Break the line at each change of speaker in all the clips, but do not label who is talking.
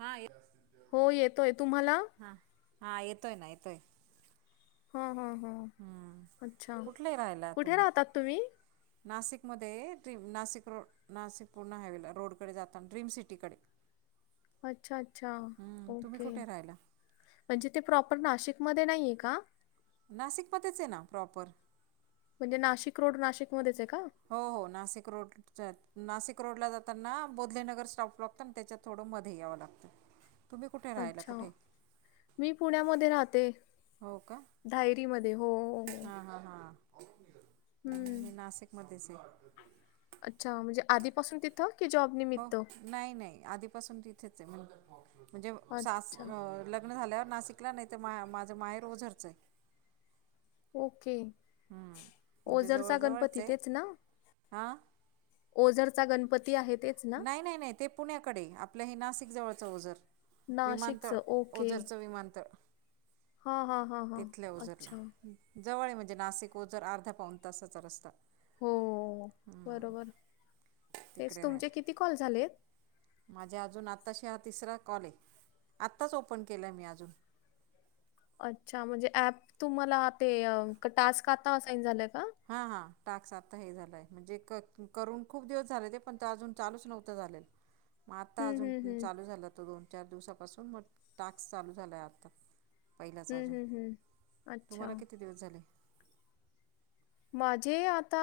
हाय
हो, येतोय तुम्हाला?
हा, हा.. येतोय ना येतोय.
ह्.. ह्..
हम्म
ह्... अच्छा,
कुठले राहिला
कुठे
तुम्ही
राहतात तुम्ही?
नाशिकमध्ये, ट्रीम... नाशिक रोड. नाशिक पूर्ण हावेला रोडकडे जाताना, ड्रीम सिटीकडे.
अच्छा... अच्छा...
हम्म
ओ.
तुम्ही
के.
कुठे राहिला
म्हणजे ते प्रॉपर नाशिकमध्ये नाही आहे का?
नाशिकमध्येच आहे ना प्रॉपर.
म्हणजे नाशिक रोड, नाशिकमध्येच आहे का?
हो.. हो... नाशिक रोड. नाशिक रोडला जातांना, बोधलेनगर स्टॉप लागतो ना, त्याच्या थोडं मध्ये यावं लागतं. तुम्ही कुठे राहायला
अच्छा....
कुठे
मी पुण्यामध्ये रहाते. धायरीमध्ये हो... हो...
हा.. हा.. हा...
हं.
मी नाशिकमध्येच आहे.
अच्छा.... म्हणजे आधीपासून तिथं की जॉब?
हो,
निमित्त?
नाही -नाही... आधीपासून तिथेच आहे, म्हणजे सास..
अच्छा.
अ.. लग ग्न झाल्यावर नाशिकला, नाही तर मा.. माझं माहेर ओझरच आहे.
ओ. के.
हम्म. म्हणजे
ओझरचा
जवळजवळच
गणपती
आहे
तेचं ना?
हां
ओझरचा गणपती आहे तेचं.
नाही.. नाही.. नाही ते पुण्याकडे, आपलं हे नाशिक जवळचं ओझर. विमानतळ...
नाशिकचं.
ओझरचं विमानतळ
हा.. हा... ह..
तिथल्या ओझरला जवळ आहे म्हणजे, नाशिक ओझर अर्धा पाऊन तासाचा रस्ता.
हो... बरोबर, तेच तुमचे किती कॉल झालेत?
माझ्ये अजून आत्ताशी हा तिसरा कॉल आहे, आत्ताच ओपन केला आहे मी अजून.
अच्छा.... म्हणजे ऍप तुम्हाला ते... टास्क आता असाइन झालायं का?
हा.. हा... टाक्स आता हे झालायं, म्हणजे क.. करून खूप दिवस झाले होते, पण तो अजून चालूच नव्हता झालेला.
[unintelligible]
मग आत्ता
हम्म
अजून
हम्म
चालू झालं होतं दोन -चार दिवसापासून मग टाक्स चालू झालायं आता. पहिलाच
हम्म
अजून,
हम्म हम्म. अच्छा
तुम्हाला किती दिवस झाले?
माझे, आता...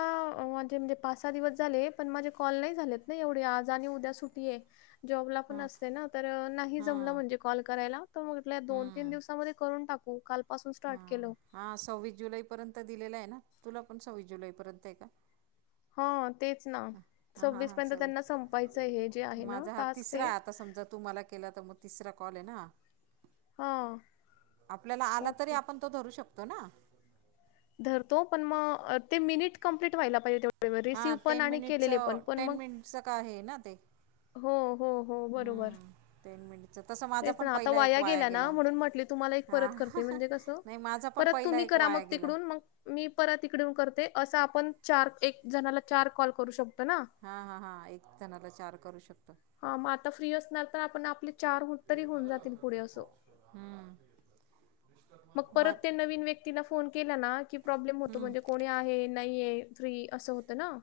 माझे म्हणजे पाच- सहा दिवस झाले, पण माझे कॉल नाही झालेत ना एवढे आज आणि उद्या सुट टी... य.. जॉबला पण
हां
असते ना... तर नाही जमलं
हां
म्हणजे कॉल करायला, तर म्हटलं दोन -तीन
हां
दिवसामध्ये करून टाकू. काल पाासून स्टार्ट
हां
केलं.
हां, सव्वीस जुलैपर्यंत दिलेलं आहे ना... तुला पण सव्वीस जुलैपर्यंत आहे का?
हां तेच ना
हा... हा..
सव्वीस
हा..
पर्यंत
स,
त्यांना संपायचं हे जे आहे ना
माझा हा
टास्क ते
तिसरा आता समजा तुम्हाला केला तर मग तिसरा कॉल आहे ना...
हां
आपल्या आला तरी पण
ओके
आपण तो धरू शकतो ना?
धरतो पण मग ते मिनिट कंप्लीट व्हायला पाहिजे तेवढे. वेळ
हां
रिसीव्ह पण
टेन
आणि केलेले पण
मिनिटचं,
पण
टेन
मग
मिनिटचं का हे आहे ना ते.
हो हो हो बरोबर.
हम्म टेन मिनिटचं तसं माझा
तेच
पण
ना आता
पहिला एक
वाया गेल
गेला
ना, म्हणून म्हटले तुम्हाला एक
हां
परत करते म्हणजे कसं
नाही माझा पण
परत
पहिला
तुम्ही
एक
करा मग
वाया गेला
तिकडून मग मी परत इकडून करते. असं आपण चार एक जणाला चार कॉल करू शकतो ना.
हा हा हा एक जणाला चार करू शकतो.
हा मग आता फ्री असणार तर, आपण आपले चार गुत तरी होऊन जातील पुढे असं.
हा.
मग परत ते नवीन व्यक्तीला फोन केला ना, की प्रॉब्लेम होतो म्हणजे कोण णी आहे, नाहीे आहे फ्री असं होत ना.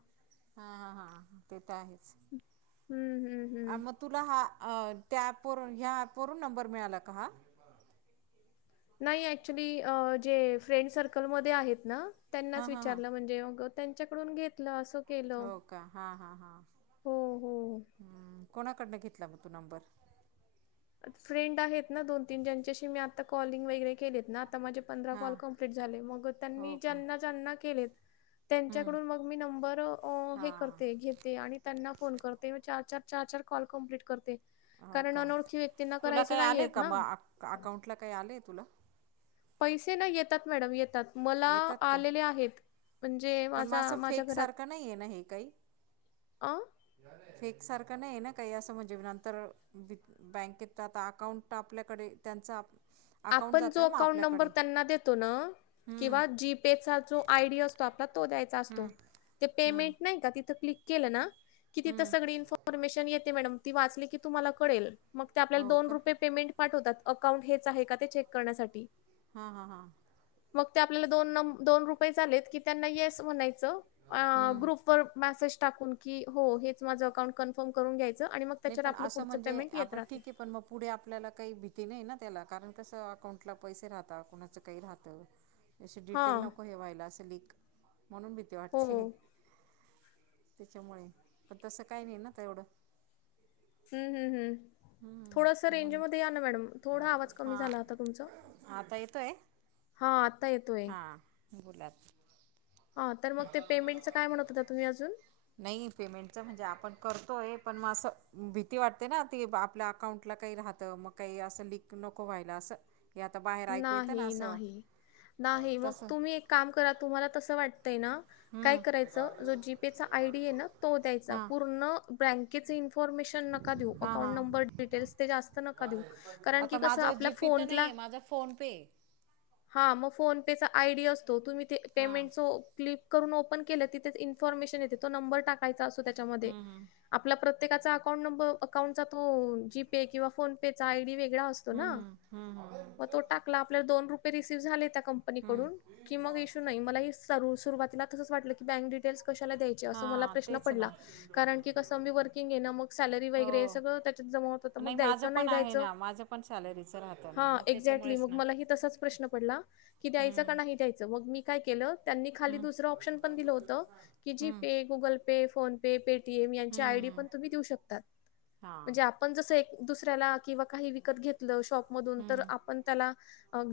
हा हा ते तर आहेच.
हम्म हम्म हम्म
आणि मग तुला हा अ त्या ॲपवरून, ह्या ॲपवरून नंबर मिळाला का हा?
नाही. ऍक्च्युली अह जे फ्रेंड सर्कलमध्ये आहेत ना,
हां
त्यांनाच
हां हां
विचारलं म्हणजे मग त्यांच्याकडून घेतलं, असं केलं.
हो का हां हां हां
हो हो.
हम्म. कोणाकडनं घेतला मग तू नंबर?
फ्रेंड आहेत ना दोन तीन ज्यांच्याशी मी आता कॉलिंग वगैरे केलेत ना आता माझे पंधरा
हां
कॉल कंप्लिट झाले मग त्यांनी
हो का
ज्यांना ज्यांना केलेत
हम्म
त्यांच्याकडून मग मी नंबर अह हे
हां
करते घेते आणि त्यांना फोन करते मी चार चार चार चार कॉल कम्प्लीट करते
हो
कारण अनोळखी व्य क्तीना करायच नाहीयेत ना
अकाउंट ला काही आलंय तुला?
पैसे ना येतात मॅडम येतात. मला
येतात का
आलेले आहेत. म्हणजे
पण मग
माझा
असं
माझ्या घरात
फेकसारखं नाही
अह
फेक सारखं नाही ना काही असं म्हणजे नंतर वी बँकेत आता अकाउंट आपल्याकडे त्यांच आप अकाउंट
आपण जो
जातं ना मग
अकाउंट नंबर
आपल्याकडे
त्यांना देतो ना
हम्म
किंवा जी त्याचा जो आयडी असतो आता तो द्यायचा असतो
हम्म
ते
हम्म
पेमेंट नाही का तिथं क्लिक केलं ना कि तिथं
हम्म
सगळी इन्फॉर्मेशन येते मॅडम ती वाचली की तुम्हाला कळेल. मग ते आपल्याला
हो
दोन
का
रुपये पेमेंट पाठवतात अकाउंट हेच आहे का ते चेक करण्यासाठी
हा हा हा.
मग ते आपल्याला दोन नम दोन रुपये आलेत की त्यांना येस म्हणायचं. अह
हम्म
ग्रुप वर मेसेज टाकून की हो हेच माझं अकाउंट कन्फर्म करून घ्यायच आणि मग
नाही
त्याच्यावर
पण
आपलं
असं
पुढचं
म्हणजे
पेमेंट येत
आपण
राहते.
ठीक आहे पण मग पुढे आपल्याला काही भी ती नाही ना त्याला कारण कसं अकाउंटला पैसे राहत कोणाचं काही राहतं तशी डिटेल
हां.
नको हे व्हायला असं लीक म्हणून भीती
हो.
वाटते. त्याच्यामुळे पण तसं काही नाही ना तेवढं
हम्म हम्म हम्म
हम्म,
थोडस रेंज
म्हणून
मध्ये या ना मॅडम. थोडा आवाज कमी झाला होता तुमचा
हां आता येतोय?
हां आत्ता येतोय
बोला.
हां तर मग ते पेमेंटचं काय म्हणत होता तुम्ही अजून
नाही पेमेंटचं म्हणजे आपण करतो आहे पण म असं भीती वाटते ना ती आपल्या अकाउंटला काही राहतं मग काही असं लीक नको व्हायला असं की आता बाहेर ऐकू येतं ना
नाही
असं
नाही नाही मग
तस
तुम्ही एक काम करा तुम्हाला तसं वाटतंय ना काय
हम्म
करायचं जो जीपे चा आयडी आहे ना तो द्यायचा
हा
पूर्ण बँकेचे इनफॉर्मेशन नका देऊ
हा हा
अकाउंट नंबर डिटेल्स ते जास्त नका देऊ कारण की
आता
कसं
माझा
आपल्या
जीपे तर
फोनला
नाहीये माझा फोन पे
हा मग फोन पे चा आयडी असतो तुम्ही ते
हा
पेमेंट जो क्लिक करून ओपन केलं तिथे इन्फॉर्मेशन येते तो नंबर टाकायचा असतो त्याच्यामध्ये
हम्म
आपला प्रत्येकाचा अकाउंट नंबर अकाउंटचा तो जीपे किंवा फोन पेचा आयडी वेगळा असतो. तो ना
हम्म हम्म हम्म ह
मग तो टाकला आपल्याला दोन रुपये रिसीव्ह झाले त्या
हम्म
कंपनीकडून की मग इशू नाही मला ही सुरवातीला तसंच वाटलं की बँक डिटेल्स कशाला देऊ की मला
हा
प्रश्न
तेच ना
पडला कारण कसं मी वर्किंग आहे ना मग सॅलरी
हो
वगैरे हे सगळं त्याच्यात जमा होतं. तर
नाही
मग
माझं
द्यायचं, नाही
पण आहे
द्यायचं?
ना माझं पण सॅलरीचं राहतं ना.
हां, एक्झॅक्टली
त्याच्यामुळेच
मग
ना
मलाही तसाच प्रश्न पडला की द्यायचा का
हम्म
नाही द्यायचं मग मी काय केलं त्यांनी खाली
हम्म
दुसरं ऑप्शन पण दिलं होतं की
हम्म
GPay, Google Pay, PhonePe Paytm यांच्या आयडी
हम्म
पण तुम्ही देऊ शकता
हां
म्हणजे पण जस एक दुसऱ्याला किंवा काही विकत घेतलं शॉप तर
हम्म
आपण त्याला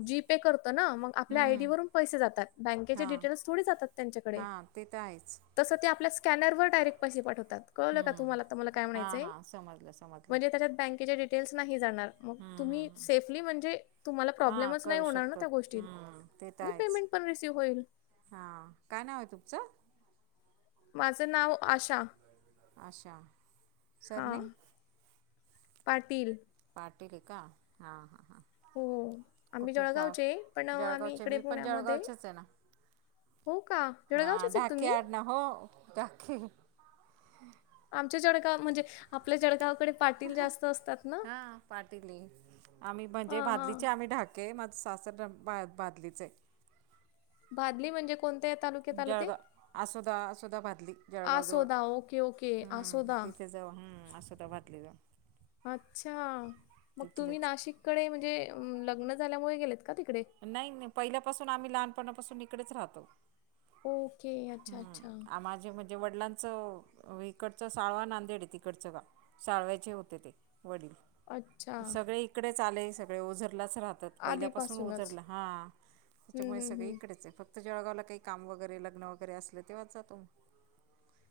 जी पे करतो ना आपल्या आयडी
हम्म
वरून पैसे जातात बँकेचे
हां
डिटेल्स थोडे जातात त्यांच्याकडे.
हां ते तर आहेच.
तस ते आपल्या स्कॅनरवर डायरेक्ट पैसे पाठवतात, कळवलं का तुम्हाला
हम्म
आता मला काय
हां
म्हणायचंय.
हां समजलं समजलं
म्हणजे त्याच्यात बँकेचे डिटेल्स नाही जाणार म्हणजे
हम्म
तुम्ही
हम्म
नाही म्हणझे तुमाला
हां
प्रॉब्लेच नाही
करू
होणार ना
शकतो
त्या गोष्टी
हम्म
आणि पेमेंट पण रिसिव्ह होईल.
हा काय नाव आहे तुमचं?
माझं नाव आशा.
अच्छा
हा
सरनेम
पाटील.
पाटील का हां हां हां.
हो आम्ही
कुठे जॉब
जळगावचे पण अ, आम्ही
जळगावचे
इकडे
मी पण
पुण्यामध्ये
जळगावचेच आहे ना.
हो का.
हा
जळगावचेच आहेत
डाके
तुम्ही
आडनाव, हो डाके.
आमच्या जळगाव म्हणजे आपल्या जळगावकडे. पाटील जास्त असतात ना
हा पाटील ल आम्ही म्हणजे
हां
भादली
हां
चें आम्ही डाके. हे माझा सासर भ भदलीच आहे.
भादली म्हणजे कोणत्या तालुक्यात आलं ते.
असुदा असुदा भादली. जळगावजवळ,
आसोदा ओके ओके
हम्म
आसोदा
तिथे जाव हम असुदा भादले जाऊ.
अच्छा मग तुम्ही
तिथलेच
नाशिककडे म्हणजे लग्न झाल्यामुळे गेलेत का तिकडे.
नाही नाही पहिल्यापासून आम्ही लहानपणापासून इकडेच राहतो.
ओके. अच्छा, अच्छा.
हम्म आ माझे म म्हणजे वडिलांचं इकडचं साळवा नांदेड आहे तिकडचं गाव. सळव्यचे होते ते वडील
अच्छा.
सगळे इकडेच आले, सगळे ओझरलाच राहतात.
आधीपासूनच.
उतरलं हा
हं,
त्याच्यामुळे
हं,
सगळ
हं.
इकडेच आहे. जळगावला काही काम वगैरे, लग्न वगैरे असलं तेव्हाच जातो.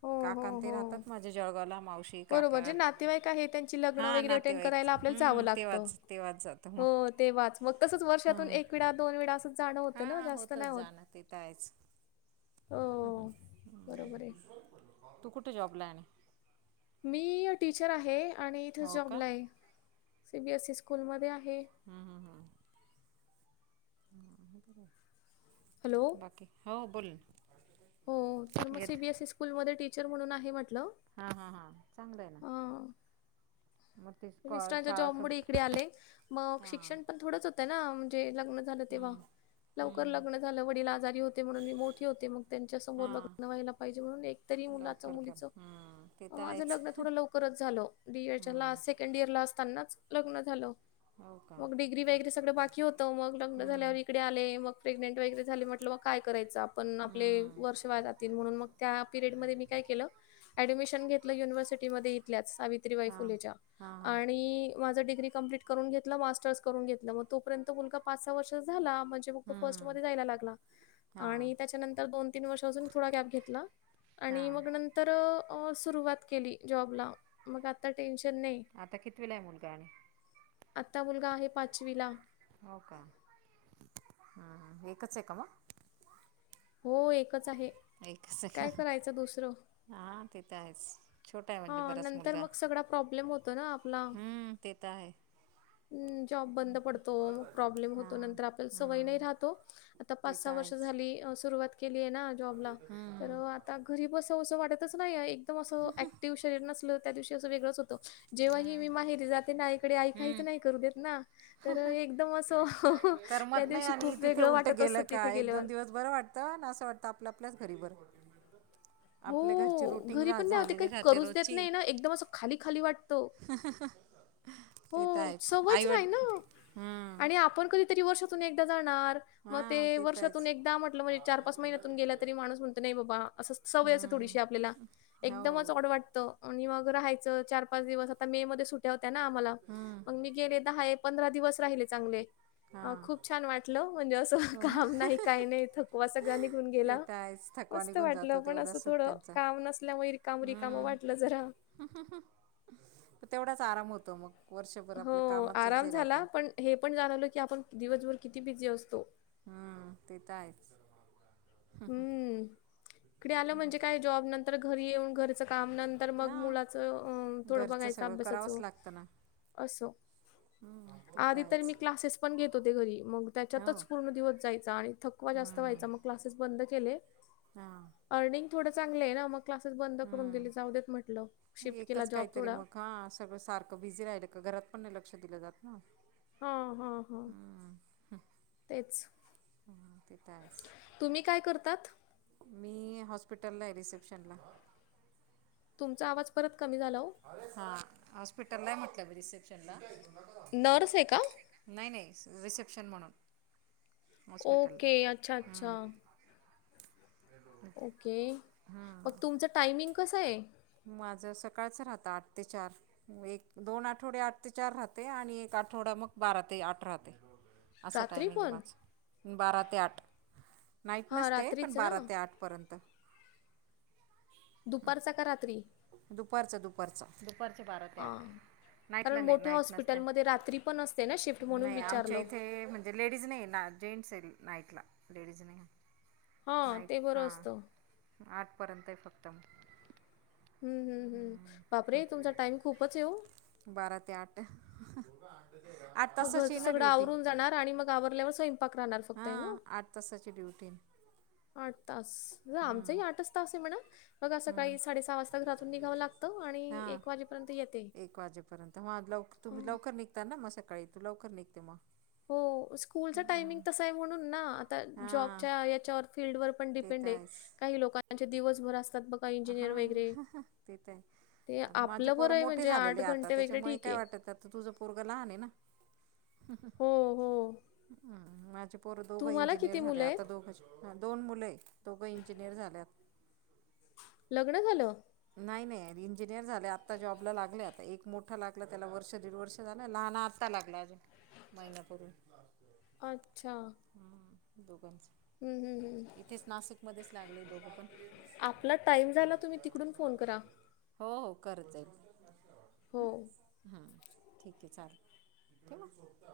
हो, हो,
काका न ते राहतात
हो.
माझे जळगावला मावशी
बरोबर.
काका,,
जे नातेवाईक आहे त्यांची लग्न
हा
वगैरे
ना
अटेंड
तेव्हा एक,,
करायला आपल्याला जावं
हम्म
लागतं.
तेव्हाच जातो मग
हो, तेव्हाच, मग तसंच वर्षातून
हं.
एक वळा दोन वेळा असं जाणं होतं ना,
हां
जास्त
होतच
नाही होत.
जाणं ते तर आहेच
हो. बरोबर आहे.
तू कुठं जॉबला य आणि
मी टीचर आहे आणि इथे
हो का
जॉबला आहे,,
हं,
सी बी एसई स्कूलमध्ये आहे.
हम्म हम्म हम्म. हां बरं.
हॅलो!
बाकी,, हो बोल ना.
हो,, तर मग
येत
सीबीएसई स्कूलमध्ये टीचर म्हणून आहे म्हटलं.
हा हा हां, चांगलंय ना.
हां.
मग ते
मिस्टरांच्या
शाळा
जॉब मुळे
सुट
इकडे आले,, मग
हा
शिक्षण पण थोडंच होतं ना, म्हणजे लग्न तेव्हा,
हम्म
लवकर
हम्म
लग्न झालं वडील आजारी होते म्हणून मी मोठे होते मग त्यांच्या समोर
हा
लग्न व्हायला पाहिजे म्हणून एकतरी मुलाचं
लवकर कर
मुलीचं
हम्म ते
मग
तर
माझं
आहेच
लग्न थोडं लवकरच झालं, डीए च्या ला
हम्म
केंड ईयर ला असतानाच लग्न झालं.
हो का.
मग डिग्री वगैरे सगळं बाकी होतं,, मग लग्न झाल्यावर
हम्म
इकडे आले, मग प्रेग्नेंट वगैरे झाले म्हटलं मग काय करायचं आपणं आपले
हम्म
वर्ष वाया जातील, म्हणून मग त्या पिरियड मध्ये मी काय केलं ऍडमिशन घेतलं युनिव्हर्सिटीमध्ये इथल्याच सावित्रीबाई
हा
फुलेच्या,,
हा हा
आणि माझा डिग्री कंप्लीट करून घेतलं मास्टर्स करून घेतलं,, मग तोपर्यंत मुलगा पाच सहा वर्षाचा झाला, मज मग तो फर्स्ट
हम्म
मध्ये जायला लागला,,
हां
आणि त्याच्यानंत दोन तीन वर्ष अजून थोडा गॅप घेतला,, आणि मग
हां
त्यानंतर तर अ सुरुवात केली जॉबला, मग आता टेन्शन नाही.
आता कितवीला आहे मुलगा आणि.?
आत्ता मुलगा आहे पाचवी ला.
होका,, अ एकचय का मग?
हो एकच आहे.
एकच आहे,,
काय करायचं दुसरं?
हा तेथत आहेच. छोटा आहे म्हणजे
हां,
बराच
नंतर
मुलगा,,
मग सगळा प्रॉब्लेम होतो ना आपला.
हम्म ते तर आहे.
अं जॉब बंद पडतो मग प्रॉब्लेम होतो,
हां
नंतर आपल्याला सवय नाही
हम्म
राहत ओ. आता
ते
पाच
तर
सहा वर्ष
आहेच
झाली, अं सुरुवात केली आहे ना जॉबला,, तर आता घरी बसावसं वाटतच नाहीये एकदम असं एॅक शरीर नसलं त्या दिवशी अस वेगळंच होत जेव्हाही मी माहिरी जाते ना आईकडे, आई
हम्म
काहीच नाही करू देत ना, तर एकदम असं त्या
करमत नाही
दिवशी
आणि
खूप
तिथे
वेगळं
उलटं
वाटत असतं
गेलं
तिथे
का,, एक
गेल्यावर.
दोन दिवस बरं वाटत त ना असं वाटतं आपलं आपल्यालाच घरी बरं होतं.
हो,
आपल्या घरची रुटींग
घरी
रा झालेली राहते रोजची
खाली खाली वाटतं.
हा [unintelligible]
हो सवयच नाही ना,,
हम्म
आणि आपण कधीतरी वर्षातून एकदा जाणार मग ते
हां तर
वर्षातून
आहेच
एकदा म्हटलं, म्हणजे चार पाच महिन्यातून गेला तरी माणस म्हणत नाही बाबा, असंच सवयच
हम्म
थोडीशी आपल्याला,
हो
एकदमच ऑड वाटतं. आणि मग, राहायचं चार- पाच दिवस आता मे मध्ये सुट्या होत्या आम्हाला.
हम्म
मग मी गेले दहा पंधरा दिवस राहिले चांगले,
हां
खूप छान वाटलं म्हणजे असं
हो ना
काम नाही काही नाही थकवा सगळा निघून
ते
गेला,
तर आहेच थकवा
मस्त
निघून
वाटलं
जातो
पण असं
तेवढाच
थोडं
सुट्ट्यांचा
काम नसल्यामुळे रिकाम रिकाम
हम्म
वाटलं जरा.
तेवढाच आराम होतो मग, वर्षभर आपल्या
हो,
कामाचच
आराम
हे
झाला,
राहतं.
पण हे पण जाणवलं की आपण, दिवसभर किती बिझी असतो.
हम, ते तर आहेच.
हम्म, इकडे आलं म्हणजे काय जॉब नंतर घरी येऊन घरचं काम नंत तर मग
हां
मुलाचं थोडं
घरचं
बघायचं
सगळं करावंच
अभ्यासाचं,
लागतं ना
असं
हम्म ते
आधी तर मी
आहेच
क्लासेस पण घेत होते घरी, मग
हो
त्याच्यातच पूर्ण दिवस जायचा आणि थकवा जास्त
हम्म
व्हायचा मग क्लासेस बंद केले.
हा.
अर्निंग थोडं चांगलं आहे ना, मग क्लासेस बंद करून दिली
हम्म
जाऊ देत म्हटलं, शिफ्ट केला
एकच
जॉब
काहीतरी
थोडा.
मग हा सगळं सारखं बिझी राहिलं का घरात पण नाही लक्ष दिलं जात ना.
हा हा हा, तेच.
हा, ते तर आहेच
तुम्ही काय करतात?
मी हॉस्पिटललाय रिसेप्शनला.
तुमचा आवाज परत कमी झाला ओ.
हा हॉस्पिटल ला आहे म्हटलं, रिसेप्शनला.
नसऀ आहे का?
नाही नाही रिसेप्शन म्हणून. हॉस्पिटलला
ओके, अच्छा! अच्छा! ओके, मग तुमचं टायमिंग कसं आहे?
माझं सकाळचं राहतं आठ ते चार. एक दोन आठवडे आठ ते चार राहते आणि एक आठवडा मग बारा ते आठ राहते. असं
रात्री
टायमिंग आहे
पण?
माझं, बारा ते आठ नाईट
हां,
नसते पण
रात्रीच ना?
बारा ते आठ. परंत.
दुपारचा का रात्री?
दुपारचं- दुपारचं, दुपारचे बारा ते आठ.
हां.
नाईटला
कारण
नाही
मोठ्या
नाईट नसत्या,
हॉस्पिटलमध्ये रात्री पण असते ना शिफ्ट म्हणून
नाही आमच्या
विचारलं.
इथे म्हण लेडीज नाही ना, जेंटस नाईटला लेडीज नाही.
हां,
नाईट
ते
हा,
बरं असतं.
आठपर्यंत आहे फक्त.
हम् हम्म हम्, बापरे! तुमचा टाइम खूपचय ओ.
बारा ते आठ. आठ
मग
तासाची
घरचं
आहे ना
सगळं
ड्युटी
आवरून जाणार आणि मग आवरल्यावर स्वयंपाक राहणार फक्त आहे ना.
हां आठ तासाची ड्युटी
आठ तास,
हम्म
आमचाही आठच तास आहे म्हणा. बघा
हम्म
सकाळी साडेसहा वाजता घरातून निघावं लागतं आणि
हां
एक वाजेपर्यंत येत.
एक वाजेपर्यंत ह लवकर तुम्ही लवकर निघता ना मग सकाळी, तू लवकर निघते मग.
हो स्कूलचा टायमिंग तस आहे म्हणून ना आता
हां
जॉबच्या याच्यावर फीलल्डवर
ते तर
डिपेंड य काही लोकाचे दिवसभर असतात बघ
हा. [unintelligible]
ते
माझे
आपलं
पोर
बरं आहे
मोठे
म्हणजे
झालेले
आठ
आता,
घंटे वगैरे
त्याच्यामुळे
ठीक
काय
आहे
वाटत तुझ पोरग लहान आहे ना,
हो हो
माझ पोरं दोघं
तुम्हाला
इंजिनियर
किती
झाले
मुलं आहेत
आता दोघं दोन मुलं आहे दोघं इंजिनियर झाल्यात.
लग्न झालं.
नाही नाही इंजिनियर झाले आत्ता जॉबला लागले, आता एक मोठं लागलं त्याला वर्ष दीड वर्ष झालं लहान आ लागला अजून करून [inaudible]
अच्छा!
ह् दोघंच [inaudible]
हम्म हम्म हम्म
इथेच नाशिक मध्येच लागले दोघं पण.
आपला टाइम झाला तुम्ही तिकडून फोन करा
हो करतंय.
हो
हम्म ठीक आहे चालेल. ठीक